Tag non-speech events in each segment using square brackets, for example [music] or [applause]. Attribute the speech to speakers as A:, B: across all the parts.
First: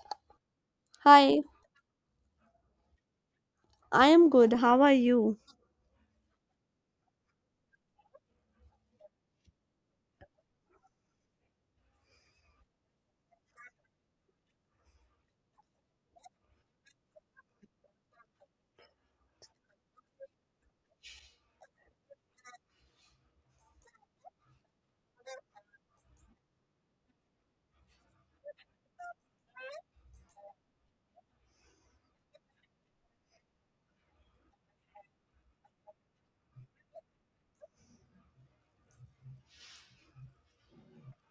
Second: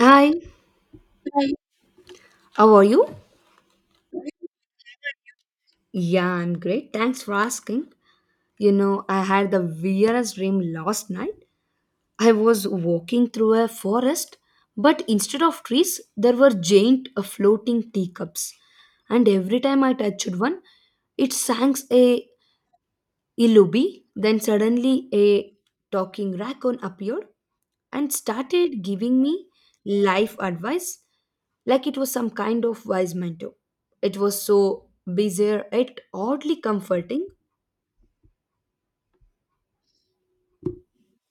A: Hi,
B: Hi,
A: Hi. How are you?
B: I am good. How are you?
A: Yeah, I'm great. Thanks for asking. I had the weirdest dream last night. I was walking through a forest, but instead of trees, there were giant floating teacups. And every time I touched one, it sank a Ilubi. Then suddenly a talking raccoon appeared and started giving me life advice like it was some kind of wise mentor. It was so bizarre yet oddly comforting.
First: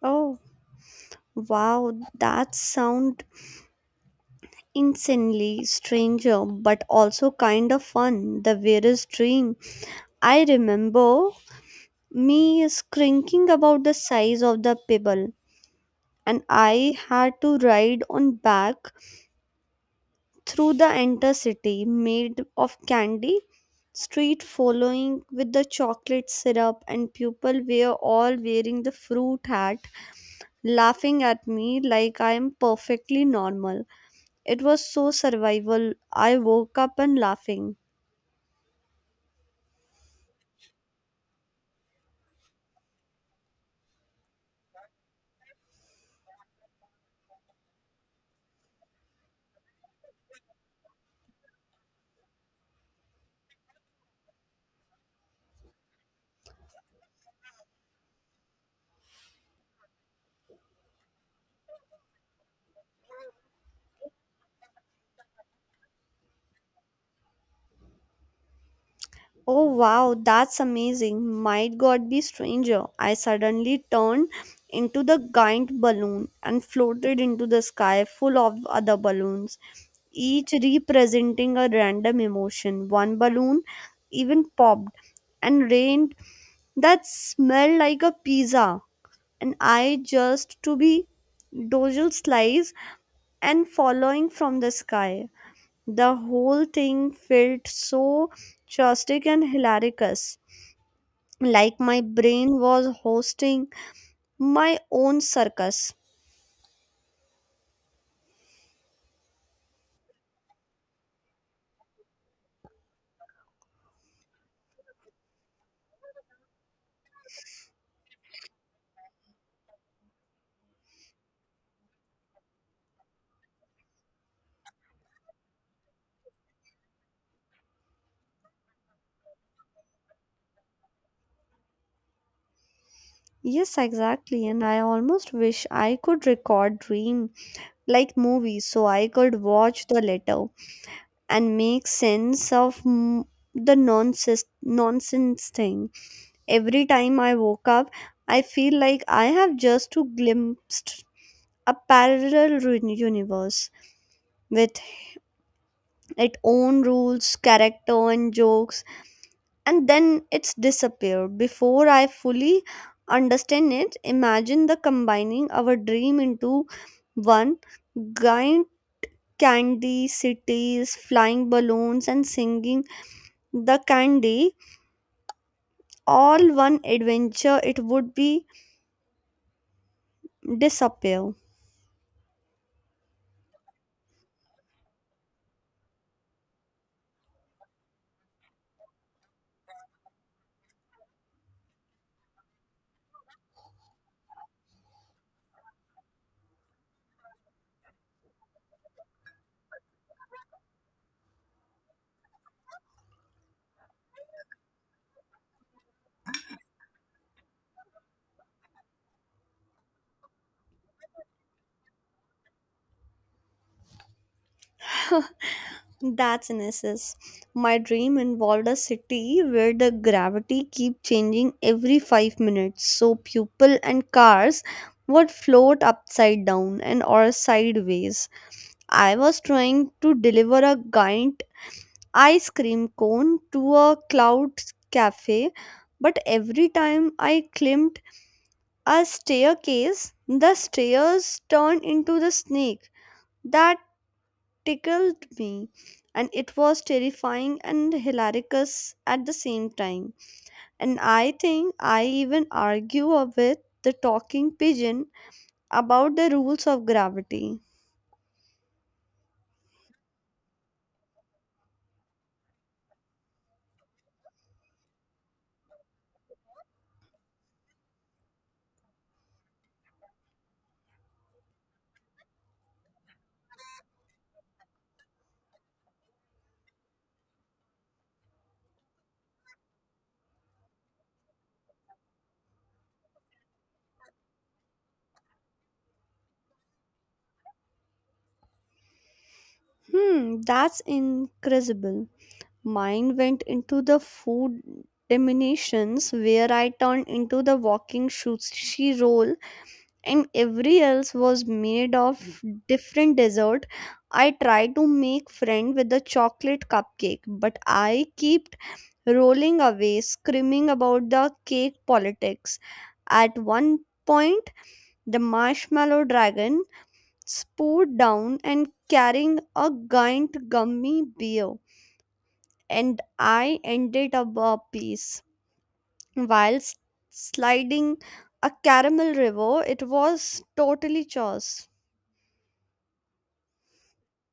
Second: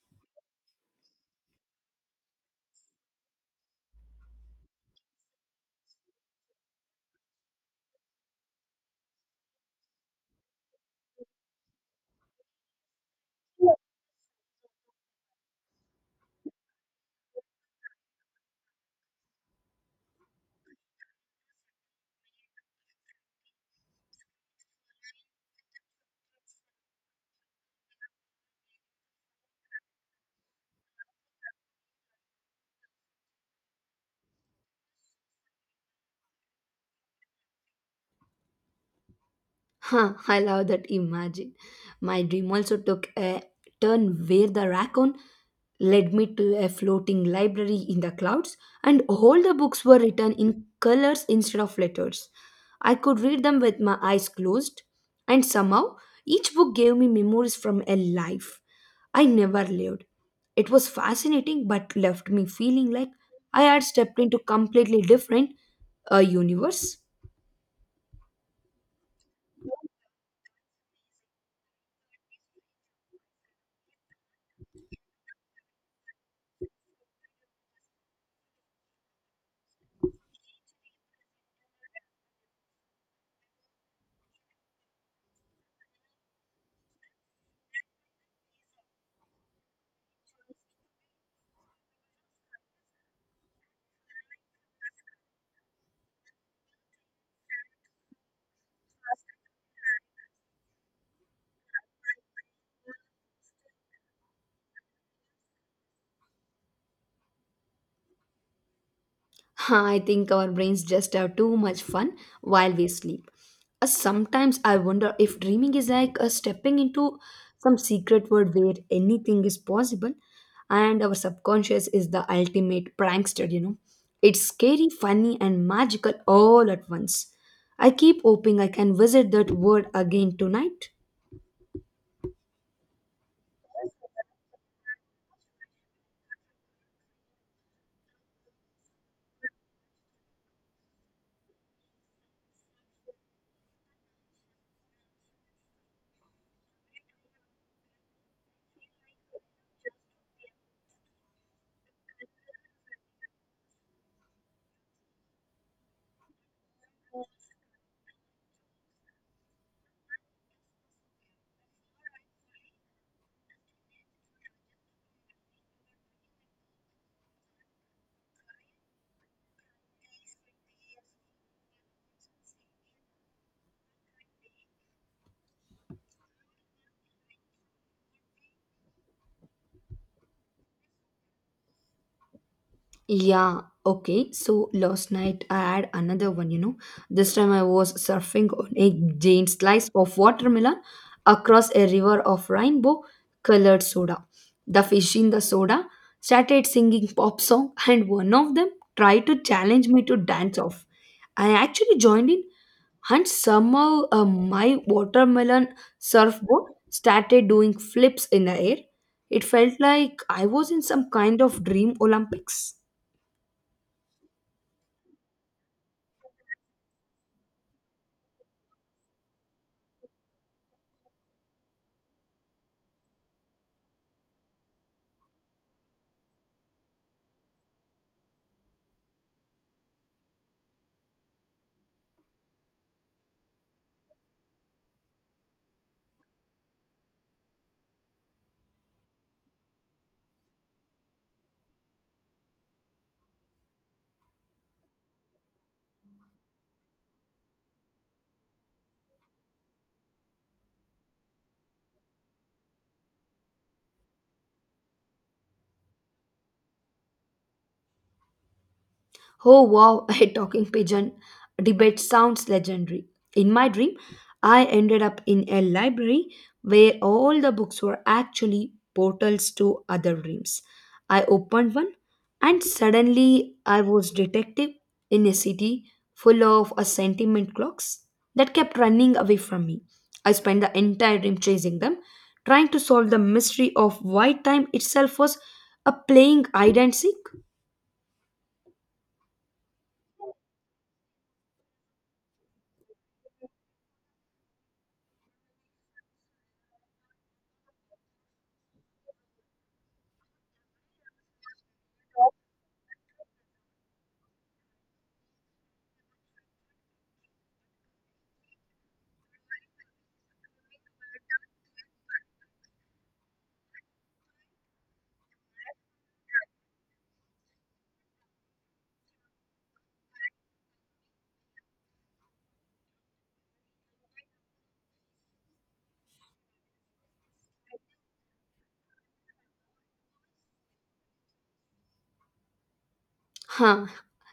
B: Oh, wow, that sound insanely stranger, but also kind of fun. The weirdest dream. I remember me shrinking about the size of the pebble, and I had to ride on back through the entire city made of candy. Street following with the chocolate syrup, and people were all wearing the fruit hat laughing at me like I am perfectly normal. It was so survival. I woke up and laughing.
A: Huh, I love that imagine. My dream also took a turn where the raccoon led me to a floating library in the clouds, and all the books were written in colors instead of letters. I could read them with my eyes closed, and somehow each book gave me memories from a life I never lived. It was fascinating but left me feeling like I had stepped into completely different a universe.
B: Oh wow, that's amazing. Might God be stranger. I suddenly turned into the giant balloon and floated into the sky full of other balloons, each representing a random emotion. One balloon even popped and rained that smelled like a pizza. And I just to be dozel slice and following from the sky. The whole thing felt so chaotic and hilarious, like my brain was hosting my own circus.
A: [laughs] I think our brains just have too much fun while we sleep. Sometimes I wonder if dreaming is like stepping into some secret world where anything is possible, and our subconscious is the ultimate prankster. It's scary, funny, and magical all at once. I keep hoping I can visit that world again tonight.
B: Yes, exactly, and I almost wish I could record dream like movies so I could watch the letter and make sense of the nonsense thing. Every time I woke up, I feel like I have just to glimpsed a parallel universe with its own rules, character, and jokes, and then it's disappeared. Before I fully understand it, imagine the combining our dream into one giant candy cities, flying balloons, and singing the candy all one adventure, it would be disappear.
A: Yeah, okay. So last night I had another one. This time I was surfing on a giant slice of watermelon across a river of rainbow colored soda. The fish in the soda started singing pop song and one of them tried to challenge me to dance off. I actually joined in and somehow my watermelon surfboard started doing flips in the air. It felt like I was in some kind of dream Olympics.
B: [laughs] That's an SS. My dream involved a city where the gravity keep changing every 5 minutes, so people and cars would float upside down and or sideways. I was trying to deliver a giant ice cream cone to a cloud cafe, but every time I climbed a staircase, the stairs turned into the snake that tickled me and it was terrifying and hilarious at the same time. And I think I even argue with the talking pigeon about the rules of gravity.
A: Oh wow, [laughs] a talking pigeon debate sounds legendary. In my dream, I ended up in a library where all the books were actually portals to other dreams. I opened one and suddenly I was detective in a city full of a sentiment clocks that kept running away from me. I spent the entire dream chasing them, trying to solve the mystery of why time itself was a playing hide and seek.
B: Hmm, that's incredible. Mine went into the food diminutions where I turned into the walking shoe she roll and every else was made of different dessert. I tried to make friend with the chocolate cupcake, but I kept rolling away screaming about the cake politics. At one point, the marshmallow dragon spouted down and carrying a giant gummy bear, and I ended up a piece while sliding a caramel river. It was totally chaos.
A: Huh.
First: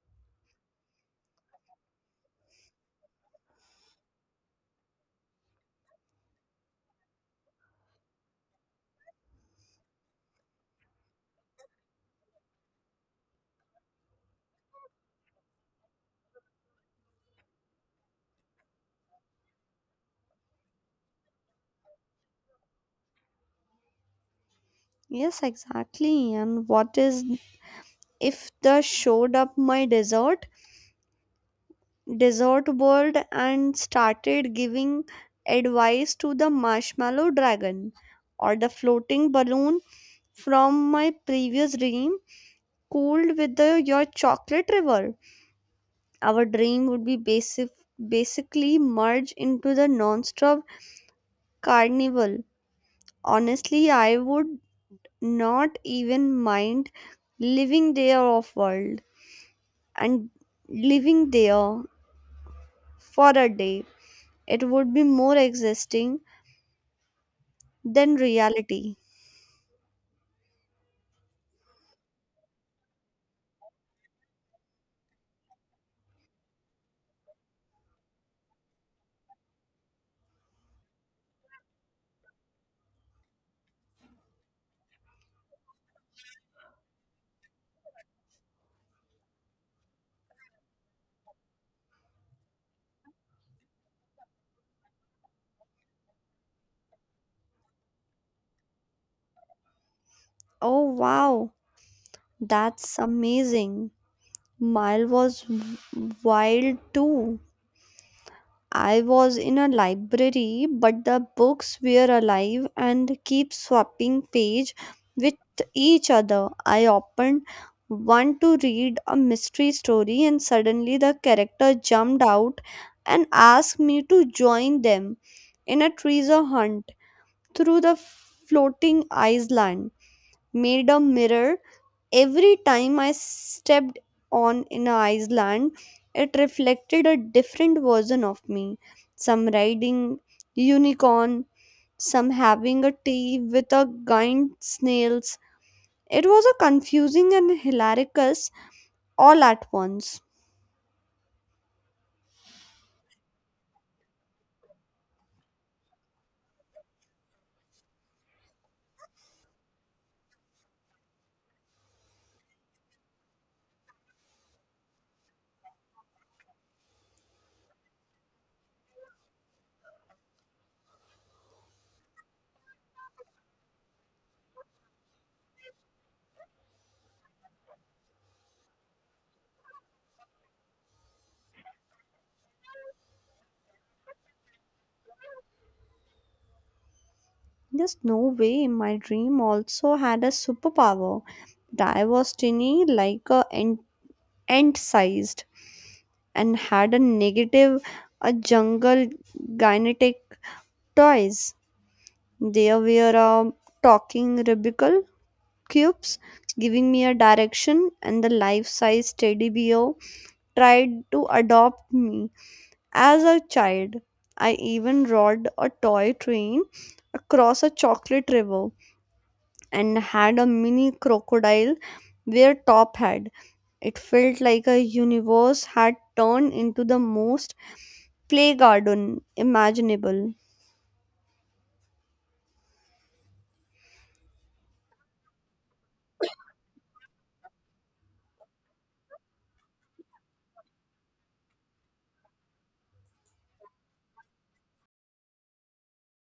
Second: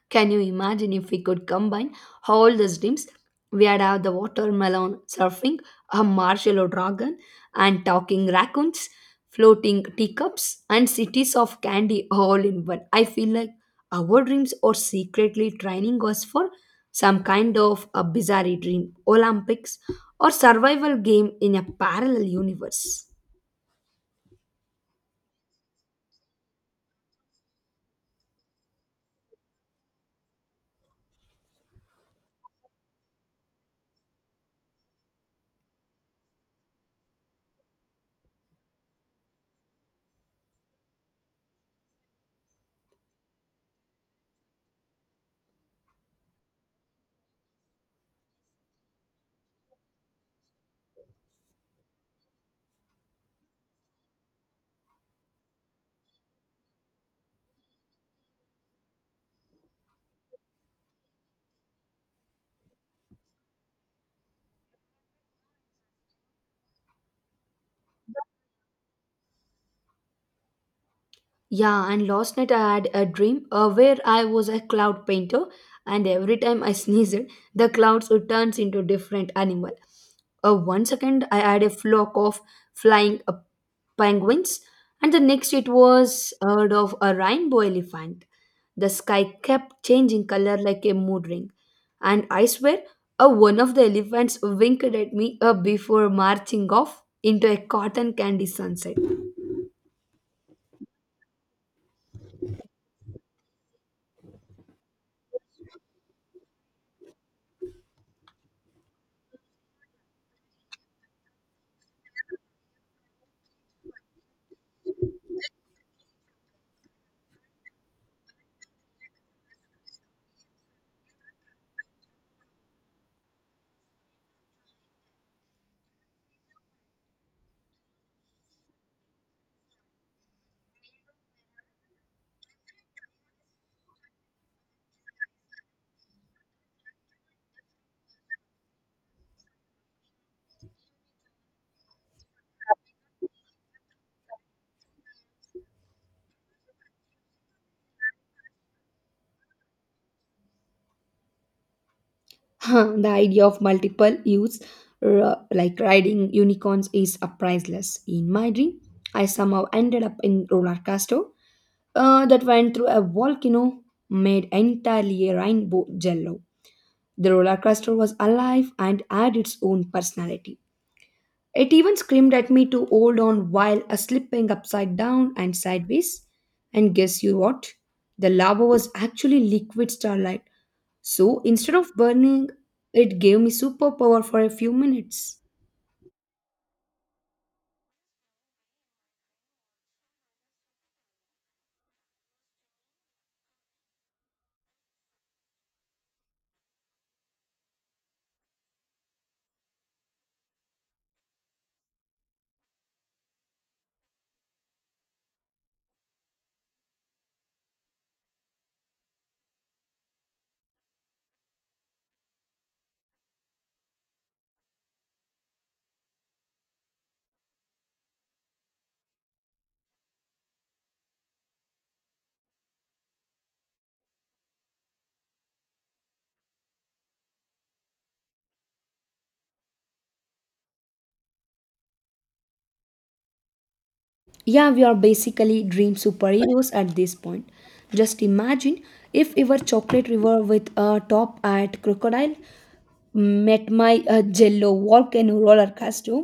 A: Can you imagine if we could combine all these dreams? We'd have the watermelon surfing, a marshmallow dragon, and talking raccoons, floating teacups, and cities of candy all in one. I feel like our dreams are secretly training us for some kind of a bizarre dream, Olympics, or survival game in a parallel universe.
B: Yes, exactly. And what is if the showed up my dessert world and started giving advice to the marshmallow dragon or the floating balloon from my previous dream cooled with the, your chocolate river? Our dream would be basically merge into the non-stop carnival. Honestly, I would not even mind living there off world. And living there for a day. It would be more existing than reality.
A: Yeah, and last night I had a dream where I was a cloud painter, and every time I [laughs] sneezed, the clouds would turn into different animal. One second I had a flock of flying penguins, and the next it was a herd of a rainbow elephant. The sky kept changing color like a mood ring, and I swear, one of the elephants winked at me before marching off into a cotton candy sunset.
B: Oh wow, that's amazing. Mile was wild too. I was in a library, but the books were alive and keep swapping page with each other. I opened one to read a mystery story and suddenly the character jumped out and asked me to join them in a treasure hunt through the floating Iceland. Made a mirror. Every time I stepped on in a Iceland, it reflected a different version of me. Some riding unicorn, some having a tea with a giant snails. It was a confusing and hilarious all at once.
A: [laughs] The idea of multiple youths like riding unicorns is a priceless. In my dream, I somehow ended up in roller coaster that went through a volcano made entirely a rainbow jello. The roller coaster was alive and had its own personality. It even screamed at me to hold on while a slipping upside down and sideways. And guess you what? The lava was actually liquid starlight so instead of burning, it gave me superpower for a few minutes.
B: There's no way my dream also had a superpower. That I was tiny like a ant sized and had a negative a jungle gynetic toys. There were talking Rubik's cubes giving me a direction and the life-size teddy bear tried to adopt me as a child. I even rode a toy train across a chocolate river and had a mini crocodile wear top hat. It felt like a universe had turned into the most play garden imaginable.
A: Yeah, we are basically dream superheroes at this point. Just imagine if our chocolate river with a top at crocodile met my jello volcano roller coaster.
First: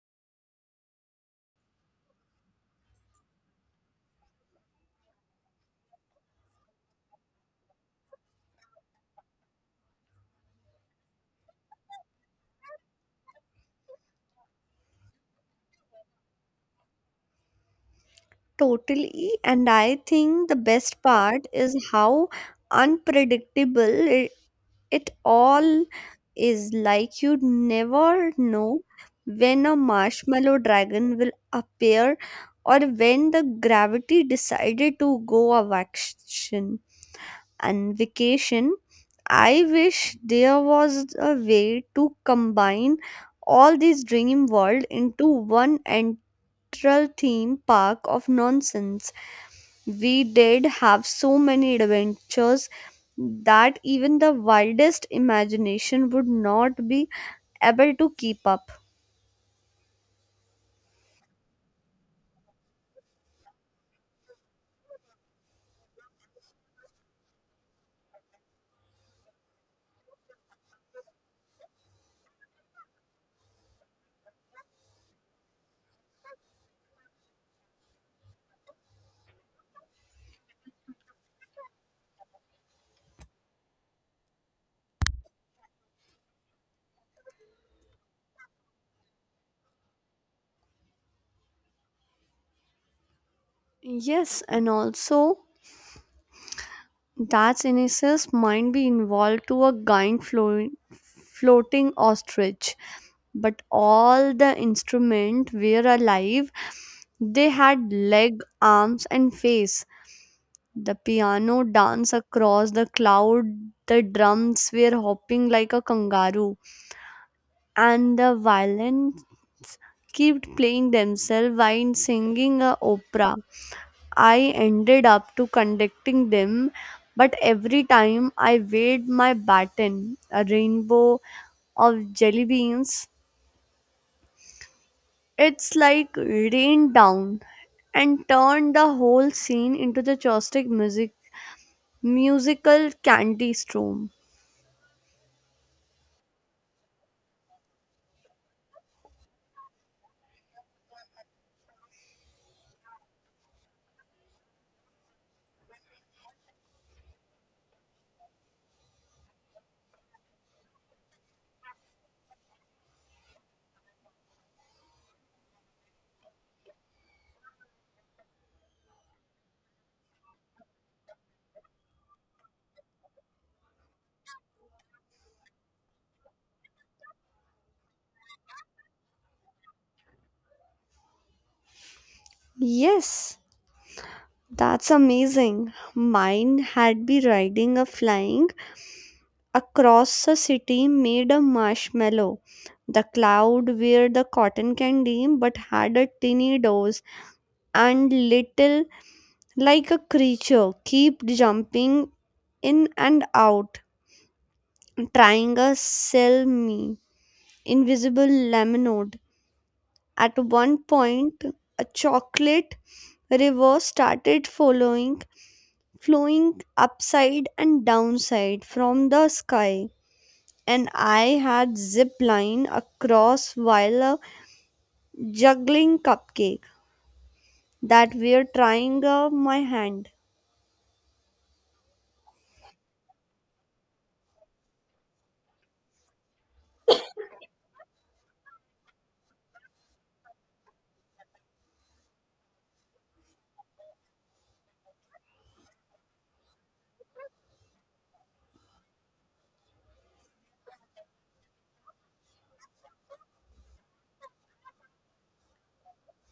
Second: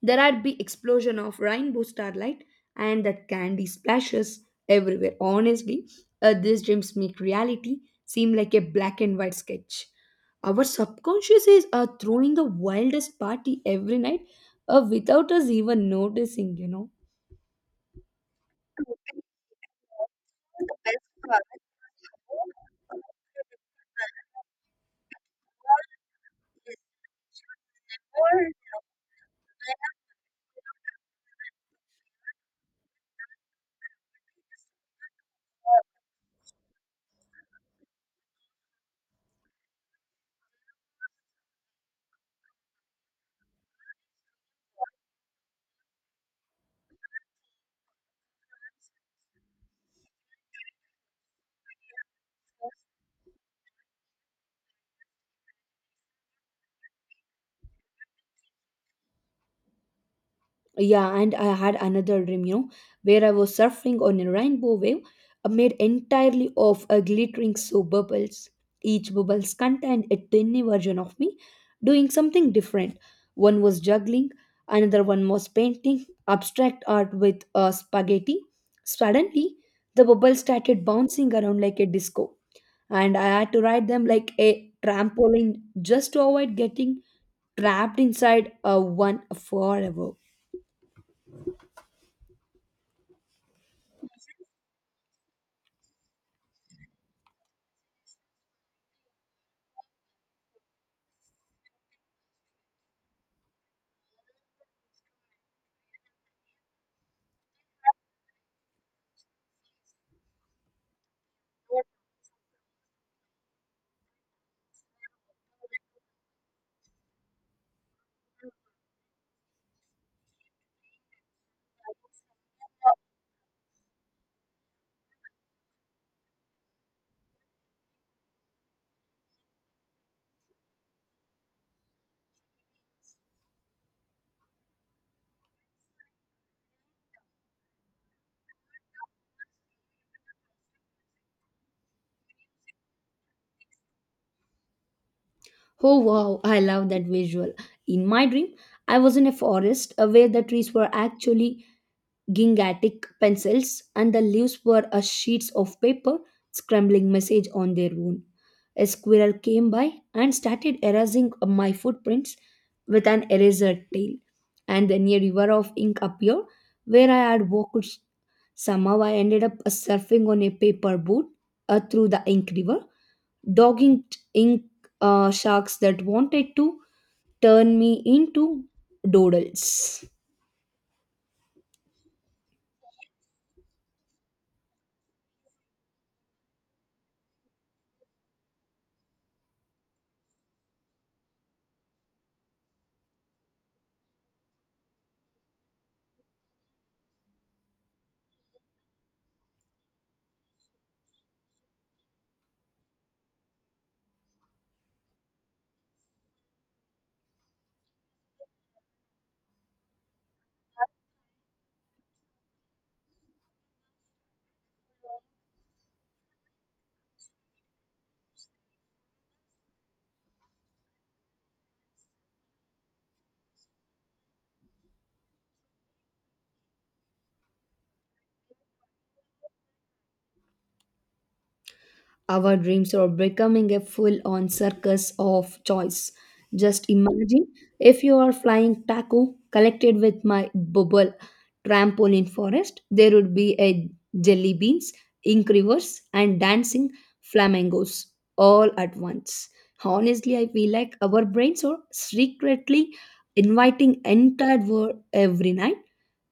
A: There had be explosion of rainbow starlight and that candy splashes everywhere. Honestly, these dreams make reality seem like a black and white sketch. Our subconscious is throwing the wildest party every night without us even noticing.
B: Totally, and I think the best part is how unpredictable it all is. Like you never know when a marshmallow dragon will appear or when the gravity decided to go of action and vacation. I wish there was a way to combine all these dream world into one entral theme park of nonsense. We did have so many adventures that even the wildest imagination would not be able to keep up.
A: Yeah, and I had another dream, where I was surfing on a rainbow wave made entirely of glittering soap bubbles. Each bubbles contained a tiny version of me doing something different. One was juggling, another one was painting abstract art with spaghetti. Suddenly, the bubbles started bouncing around like a disco, and I had to ride them like a trampoline just to avoid getting trapped inside one forever.
B: Yes, and also that Ines's might be involved to a giant floating ostrich, but all the instruments were alive. They had leg arms and face. The piano danced across the cloud, the drums were hopping like a kangaroo, and the violin kept playing themselves while singing a opera. I ended up to conducting them, but every time I weighed my baton, a rainbow of jelly beans it's like rained down and turned the whole scene into the Chopstick musical candy storm.
A: Oh wow, I love that visual. In my dream, I was in a forest where the trees were actually gigantic pencils and the leaves were sheets of paper scrambling message on their own. A squirrel came by and started erasing my footprints with an eraser tail. And then a river of ink appeared where I had walked. Somehow I ended up surfing on a paper boat through the ink river, dogging ink sharks that wanted to turn me into doodles.
B: Yes, that's amazing. Mine had been riding a flying across the city made of marshmallow. The cloud were the cotton candy but had a tiny dose and little like a creature kept jumping in and out trying to sell me invisible lemonade. At one point, a chocolate river started following, flowing upside and downside from the sky. And I had zip line across while juggling cupcake that were trying my hand.
A: Our dreams are becoming a full on circus of choice. Just imagine if you are flying taco collected with my bubble trampoline forest, there would be a jelly beans, ink rivers, and dancing flamingos all at once. Honestly, I feel like our brains are secretly inviting entire world every night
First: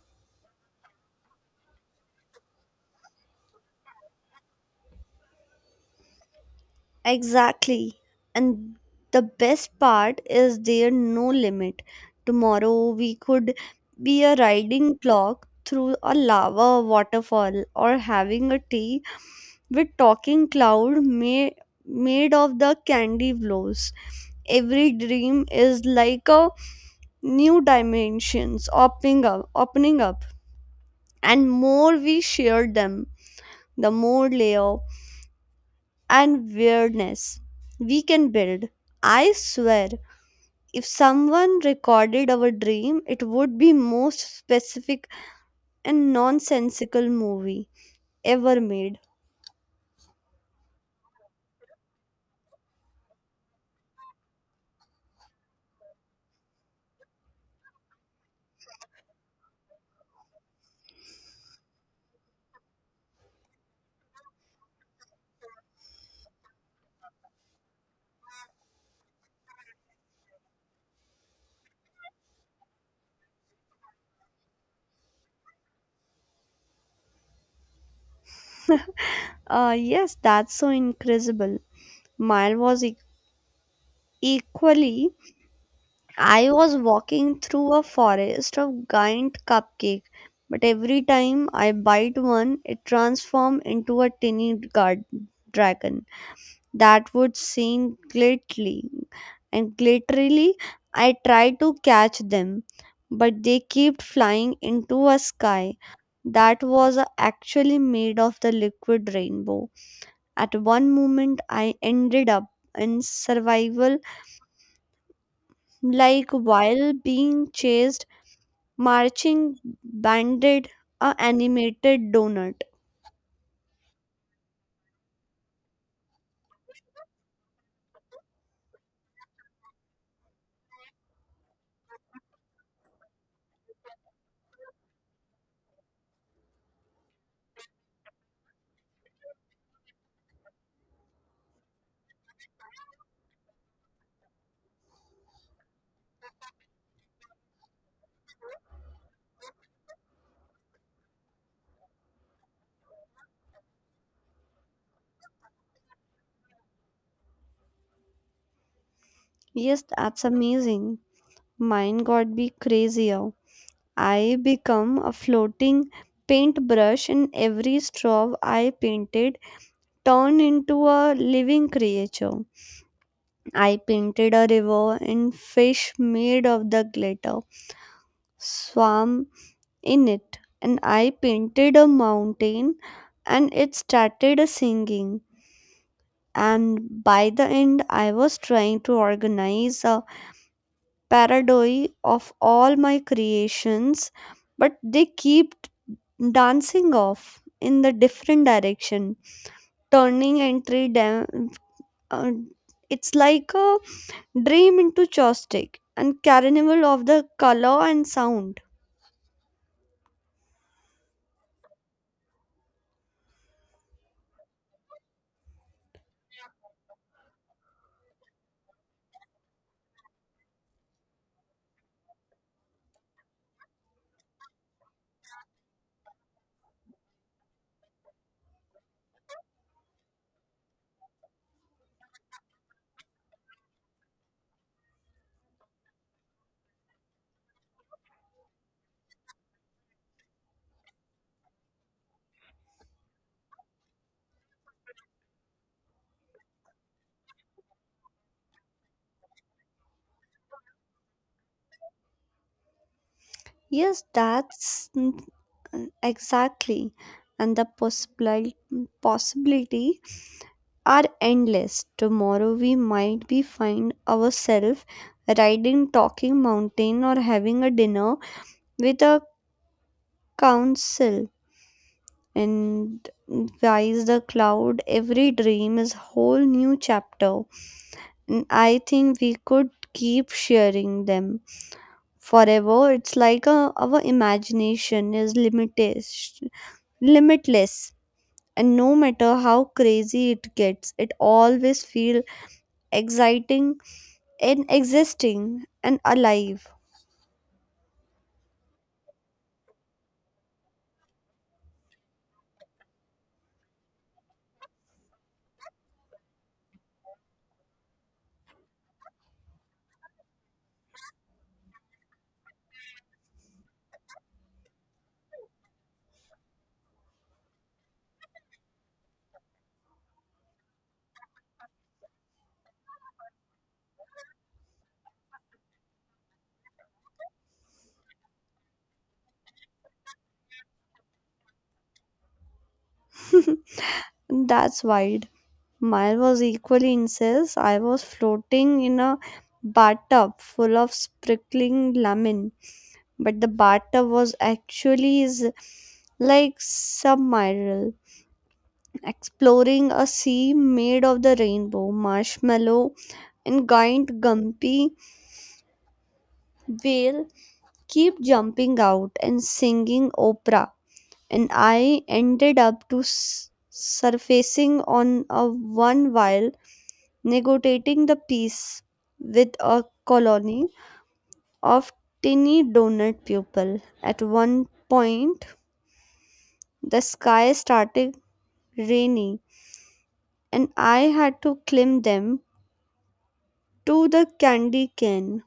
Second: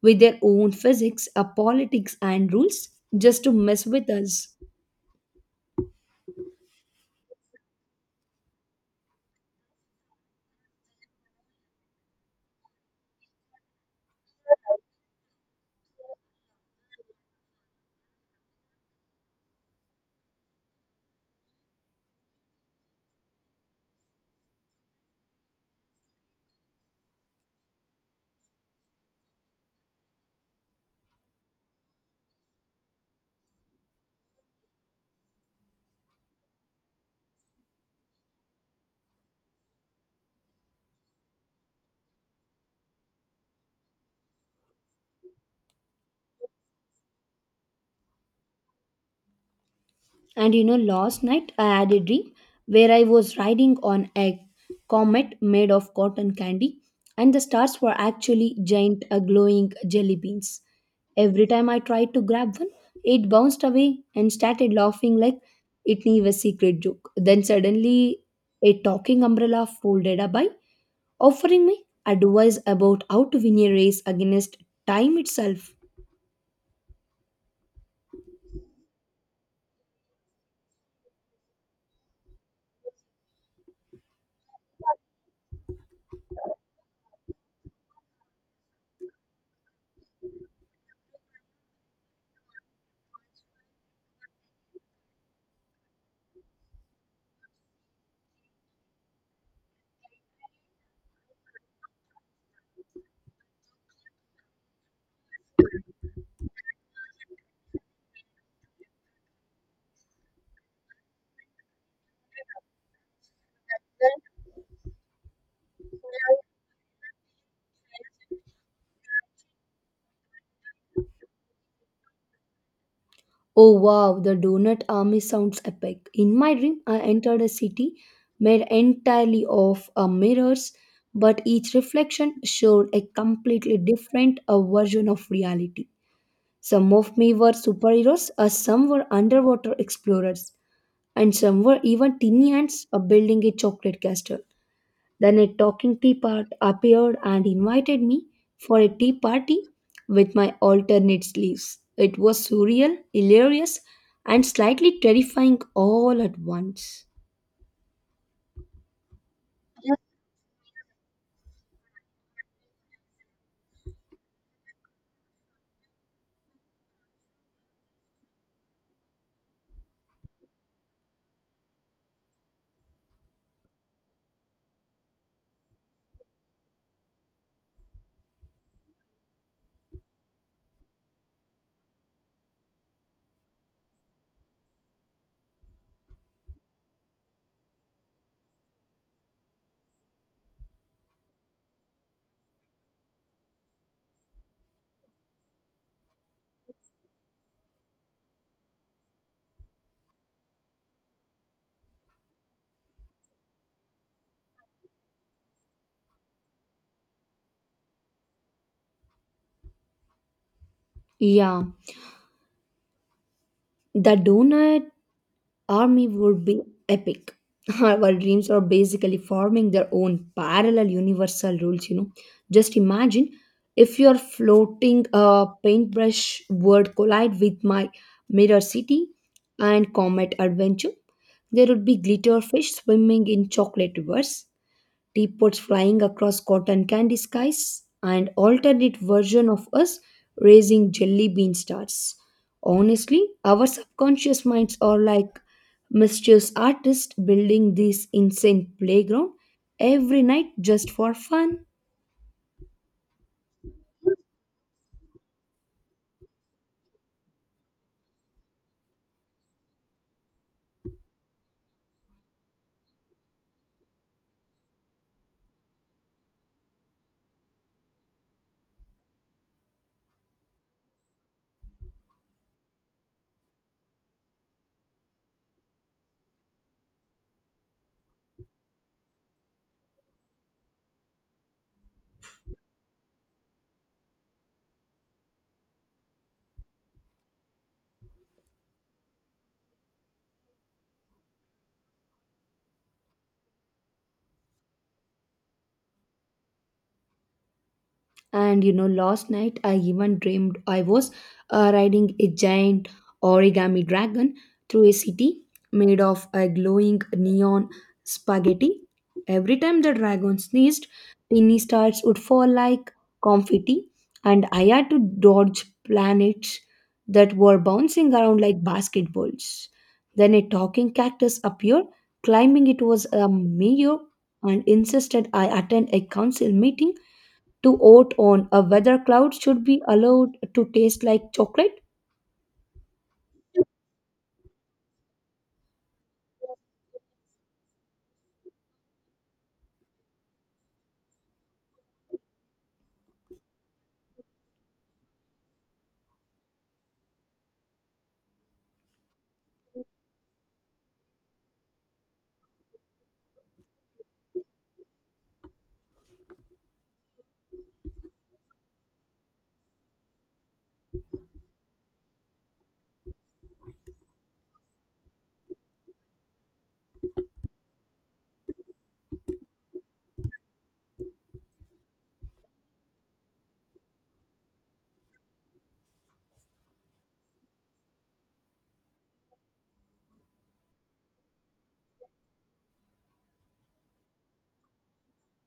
A: with their own physics, politics, and rules just to mess with us.
B: Exactly. And the best part is there no limit. Tomorrow we could be a riding clock through a lava waterfall or having a tea with talking cloud made of the candy blows. Every dream is like a new dimensions opening up. And more we share them, the more layer and weirdness we can build. I swear, if someone recorded our dream, it would be most specific and nonsensical movie ever made.
A: And last night I had a dream where I was riding on a comet made of cotton candy, and the stars were actually giant glowing jelly beans. Every time I tried to grab one, it bounced away and started laughing like it knew a secret joke. Then suddenly, a talking umbrella folded up by offering me advice about how to win a race against time itself.
B: Yes, that's so incredible. Mine was equally. I was walking through a forest of giant cupcake, but every time I bite one, it transforms into a tiny guard dragon that would sing glitterly and glitterily. I tried to catch them, but they kept flying into a sky that was actually made of the liquid rainbow. At one moment, I ended up in survival, like while being chased, marching banded a animated donut.
A: Oh wow, the donut army sounds epic. In my dream, I entered a city made entirely of mirrors, but each reflection showed a completely different version of reality. Some of me were superheroes, some were underwater explorers, and some were even tiny ants building a chocolate castle. Then a talking teapot appeared and invited me for a tea party with my alternate sleeves. It was surreal, hilarious, and slightly terrifying all at once.
B: Yes, that's amazing. Mine got be crazier. I become a floating paintbrush and every straw I painted turned into a living creature. I painted a river and fish made of the glitter swam in it. And I painted a mountain and it started singing. And by the end, I was trying to organize a parody of all my creations, but they keep dancing off in the different direction turning entry uh, it's like a dream into chopstick and carnival of the color and sound.
A: Yeah, the donut army would be epic. [laughs] Our dreams are basically forming their own parallel universal rules. Just imagine if your floating paintbrush would collide with my mirror city and comet adventure. There would be glitter fish swimming in chocolate rivers, teapots flying across cotton candy skies, and alternate version of us raising jelly bean stars. Honestly, our subconscious minds are like mischievous artists building this insane playground every night just for fun.
B: Yes, that's exactly. And the possibility are endless. Tomorrow we might be find ourselves riding talking mountain or having a dinner with a council and guys the cloud. Every dream is whole new chapter, and I think we could keep sharing them forever. It's like a, our imagination is limitless, and no matter how crazy it gets it always feels exciting and existing and alive.
A: And you know last night I even dreamed I was riding a giant origami dragon through a city made of a glowing neon spaghetti. Every time the dragon sneezed, tiny stars would fall like confetti, and I had to dodge planets that were bouncing around like basketballs. Then a talking cactus appeared claiming it was a mayor and insisted I attend a council meeting to oat on a weather cloud should be allowed to taste like chocolate?
B: [laughs] That's wild. Mine was equally incest. I was floating in a bathtub full of sprinkling lemon, but the bathtub was actually is like submarine, exploring a sea made of the rainbow, marshmallow, and giant gumpy whale keep jumping out and singing opera. And I ended up to surfacing on a one while negotiating the peace with a colony of tiny donut people. At one point, the sky started raining, and I had to climb them to the candy cane.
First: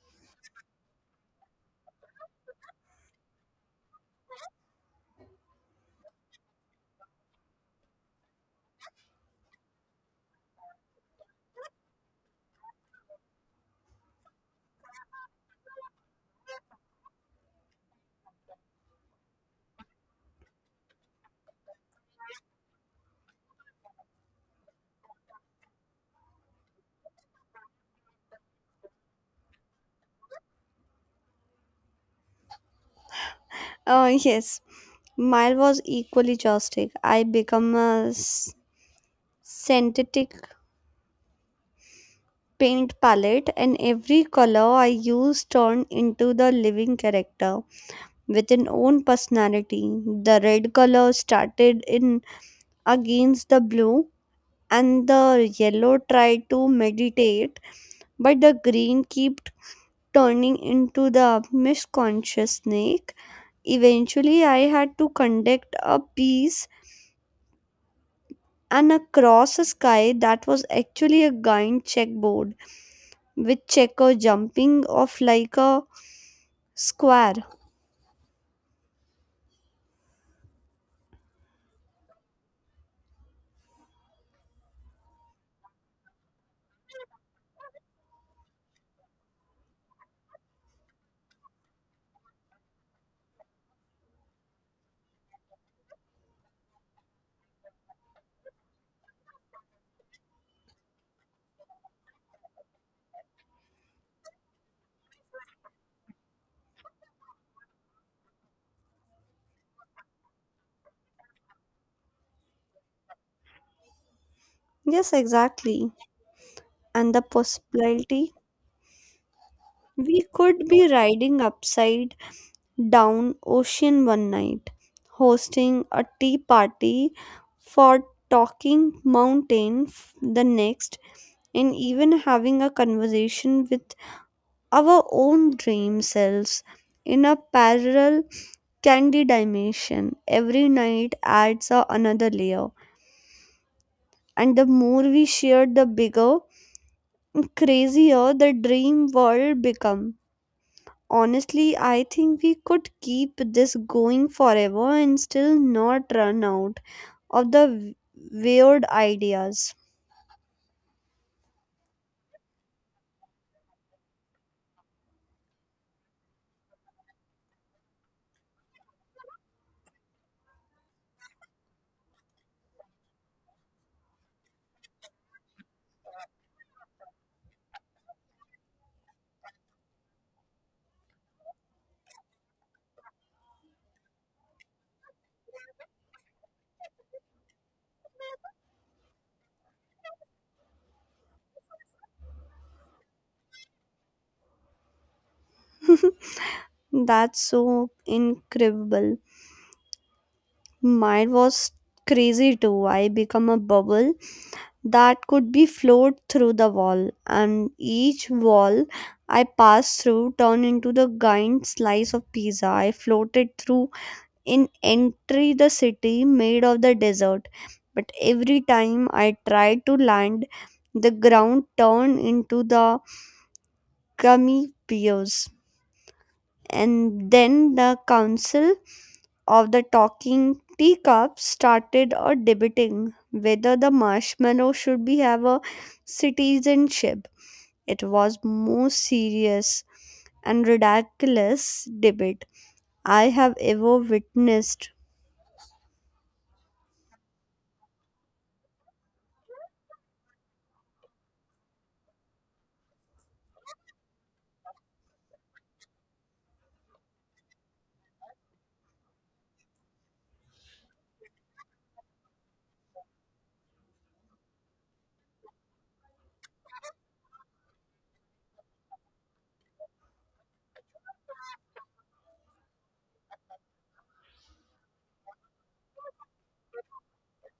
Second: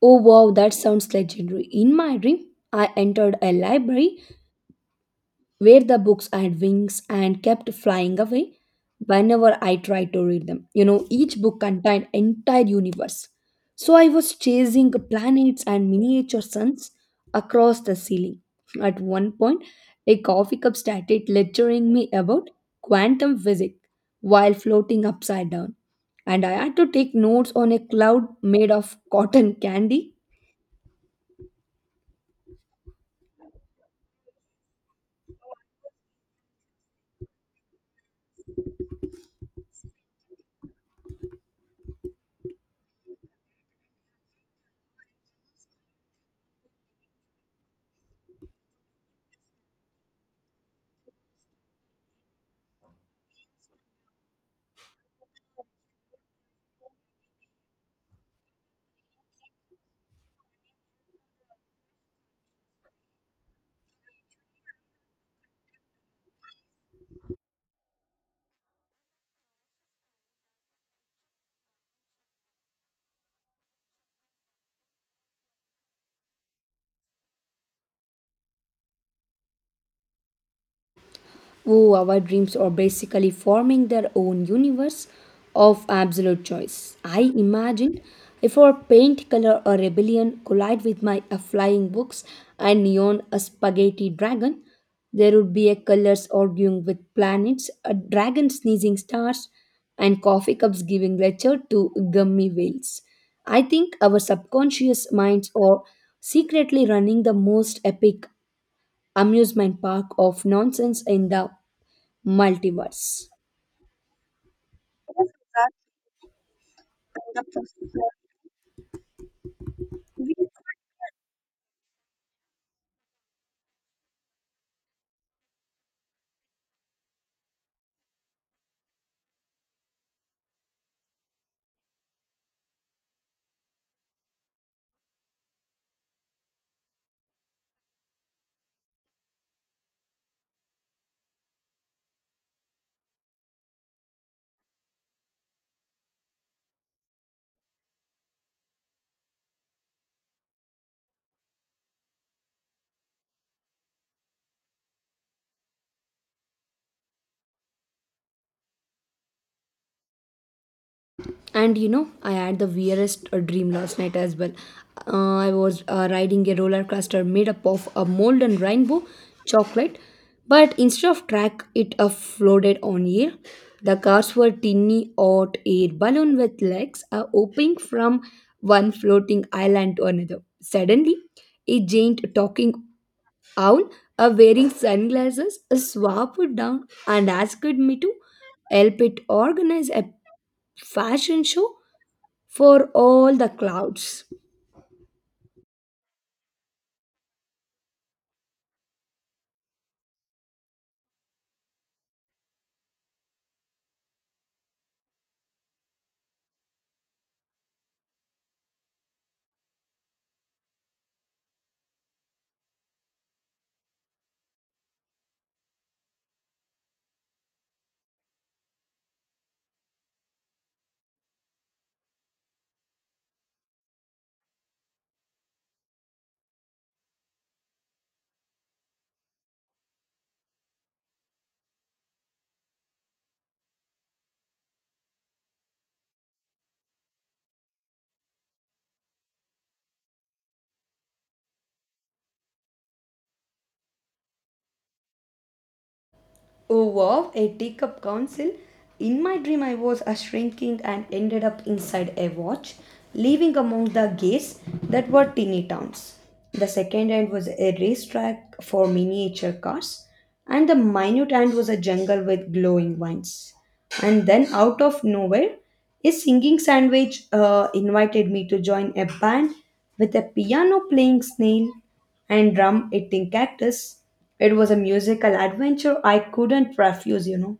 A: Oh wow, that sounds legendary. In my dream, I entered a library where the books had wings and kept flying away whenever I tried to read them. Each book contained entire universe. So I was chasing planets and miniature suns across the ceiling. At one point, a coffee cup started lecturing me about quantum physics while floating upside down, and I had to take notes on a cloud made of cotton candy.
B: Oh, yes, mine was equally chaotic. I become a synthetic paint palette, and every color I used turned into the living character with an own personality. The red color started in against the blue and the yellow tried to meditate, but the green kept turning into the misconscious snake. Eventually I had to conduct a piece and across a sky that was actually a giant checkboard with checker jumping off like a square.
A: Oh, our dreams are basically forming their own universe of absolute choice. I imagine if our paint color or rebellion collide with my flying books and neon a spaghetti dragon, there would be a colors arguing with planets, a dragon sneezing stars, and coffee cups giving lecture to gummy whales. I think our subconscious minds are secretly running the most epic amusement park of nonsense in the multiverse.
B: Yes, exactly, and the possibility we could be riding upside down ocean one night, hosting a tea party for Talking Mountain the next, and even having a conversation with our own dream selves in a parallel candy dimension. Every night adds a another layer, and the more we share, the bigger, crazier the dream world becomes. Honestly, I think we could keep this going forever and still not run out of the weird ideas.
A: And you know i had the weirdest dream last night as well. I was riding a roller coaster made up of a mold and rainbow chocolate, but instead of track it floated on air. The cars were tiny hot air balloon with legs hopping from one floating island to another. Suddenly a giant talking Owl, wearing sunglasses, swooped down and asked me to help it organize a fashion show for all the clouds.
B: That's so incredible. Mine was crazy too. I become a bubble that could be flowed through the wall, and each wall I passed through turned into the giant slice of pizza. I floated through in entry the city made of the desert, but every time I tried to land the ground turned into the piers, and then the council of the talking teacups started a debating whether the marshmallow should be have a citizenship. It was most serious and ridiculous debate I have ever witnessed.
A: Oh wow, a teacup council. In my dream, I was a shrinking and ended up inside a watch, living among the gates that were tiny towns. The second end was a racetrack for miniature cars, and the minute end was a jungle with glowing vines. And then, out of nowhere, a singing sandwich invited me to join a band with a piano playing snail and drum eating cactus. It was a musical adventure I couldn't refuse.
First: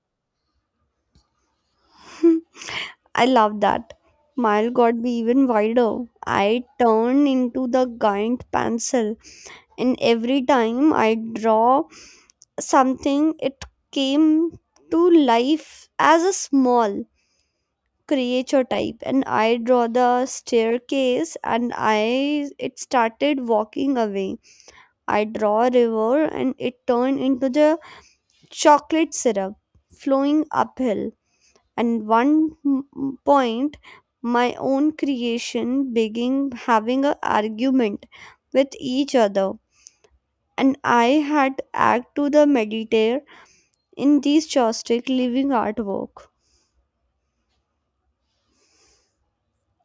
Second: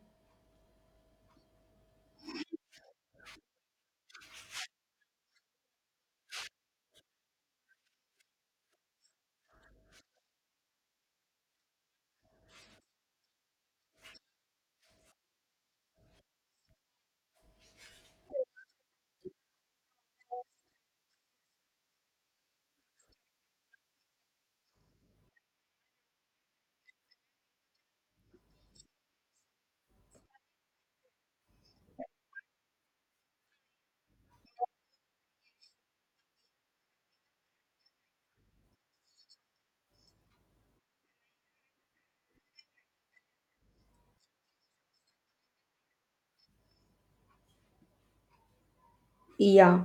B: [laughs] I love that. Mile got be even wider. I turn into the giant pencil, and every time I draw something, it came to life as a small creature type. And I draw the staircase, and I it started walking away. I draw a river, and it turned into the chocolate syrup flowing uphill. And one point my own creation began having an argument with each other, and I had act to the meditator in these joystick living artwork.
A: Yeah,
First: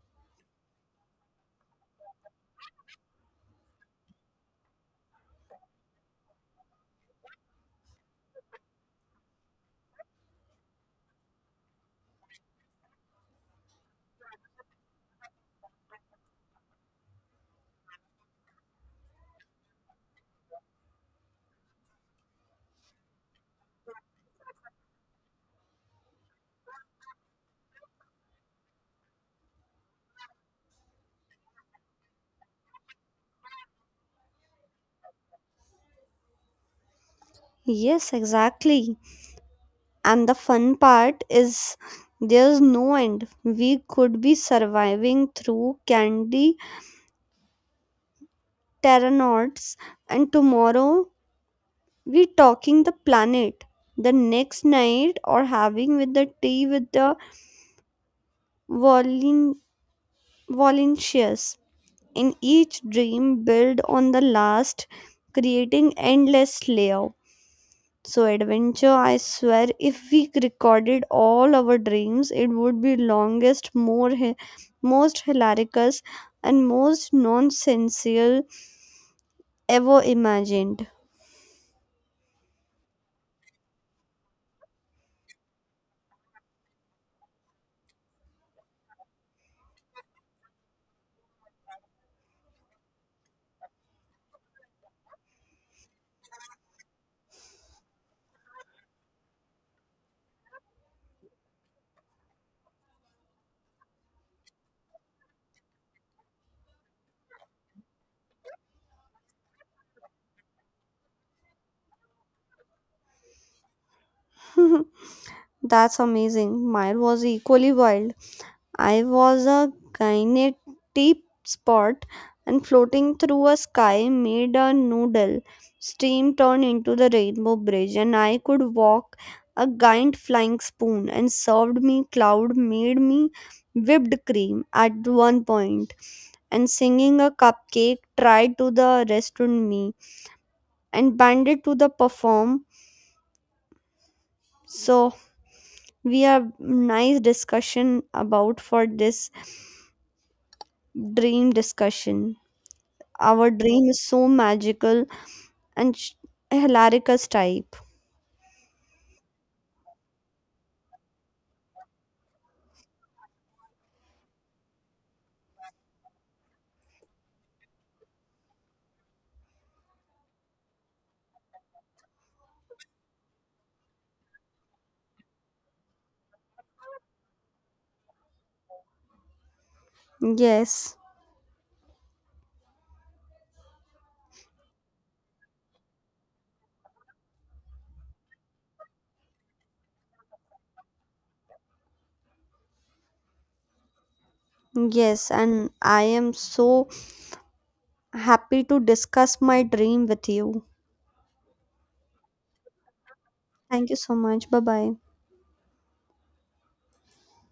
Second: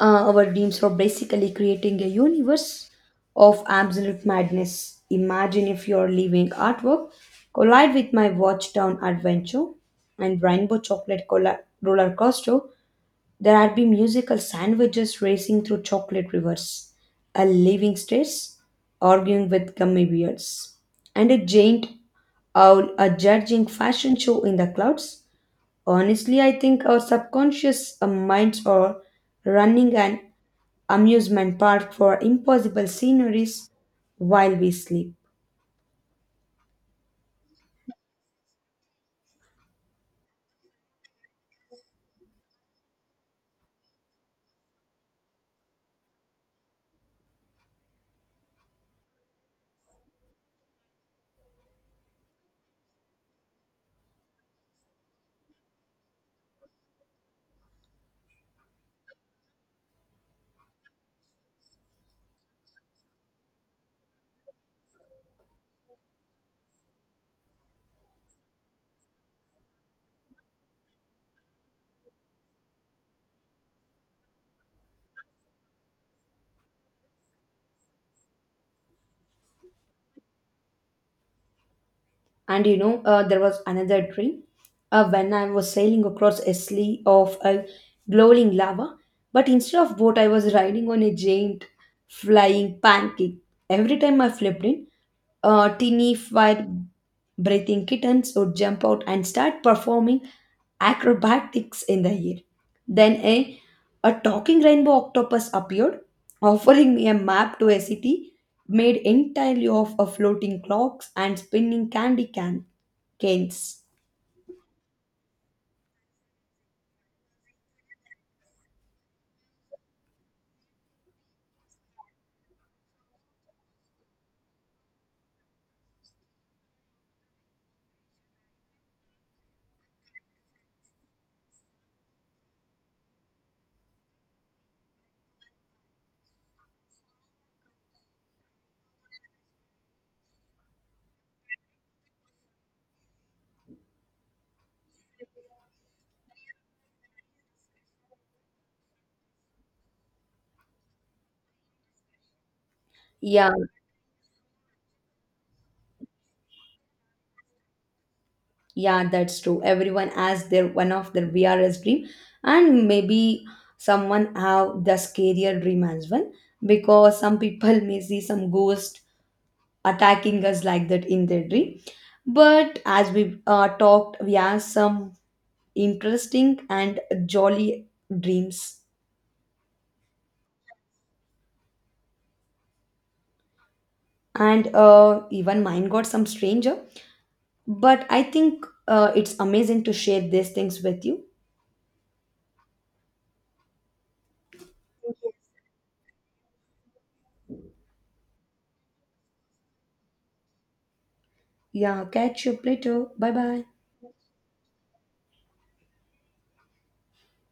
A: our dreams were basically creating a universe of absolute madness. Imagine if your living artwork collide with my Watchtown adventure and Rainbow Chocolate roller coaster. There had been musical sandwiches racing through chocolate rivers, a living stress arguing with gummy bears, and a giant owl a judging fashion show in the clouds. Honestly, I think our subconscious minds are running an amusement park for impossible sceneries while we sleep.
B: Yes, exactly, and the fun part is there's no end. We could be surviving through candy terranauts, and tomorrow we talking the planet the next night or having with the tea with the volun- volunteers in each dream build on the last, creating endless layer so adventure. I swear if we recorded all our dreams it would be longest more most hilarious and most nonsensical ever imagined.
A: And there was another dream when I was sailing across a sea of a glowing lava, but instead of boat, I was riding on a giant flying pancake. Every time I flipped in, teeny fire breathing kittens would jump out and start performing acrobatics in the air. Then a talking rainbow octopus appeared offering me a map to a city made entirely of a floating clocks and spinning candy canes.
B: [laughs] That's amazing. Mine was equally wild. I was a giant deep spot and floating through a sky made a noodle. Steam turned into the rainbow bridge and I could walk a giant flying spoon and served me cloud made me whipped cream. At one point and singing a cupcake tried to the restaurant me and banded to the perform. So we have nice discussion about for this dream discussion. Our
A: Yeah,
B: dream is so magical and hilarious type.
A: yeah, that's true. Everyone has their one of their VRS dream, and maybe someone have the scarier dream as well, because some people may see some ghost attacking us like that in their dream. But as we talked, we have some interesting and jolly dreams.
B: Yes,
A: And even mine got some stranger. But I think it's amazing to share these things with you.
B: yes, and I am so happy to discuss my dream with you.
A: Yeah, catch you later. Bye bye.
B: Thank you so much. Bye bye.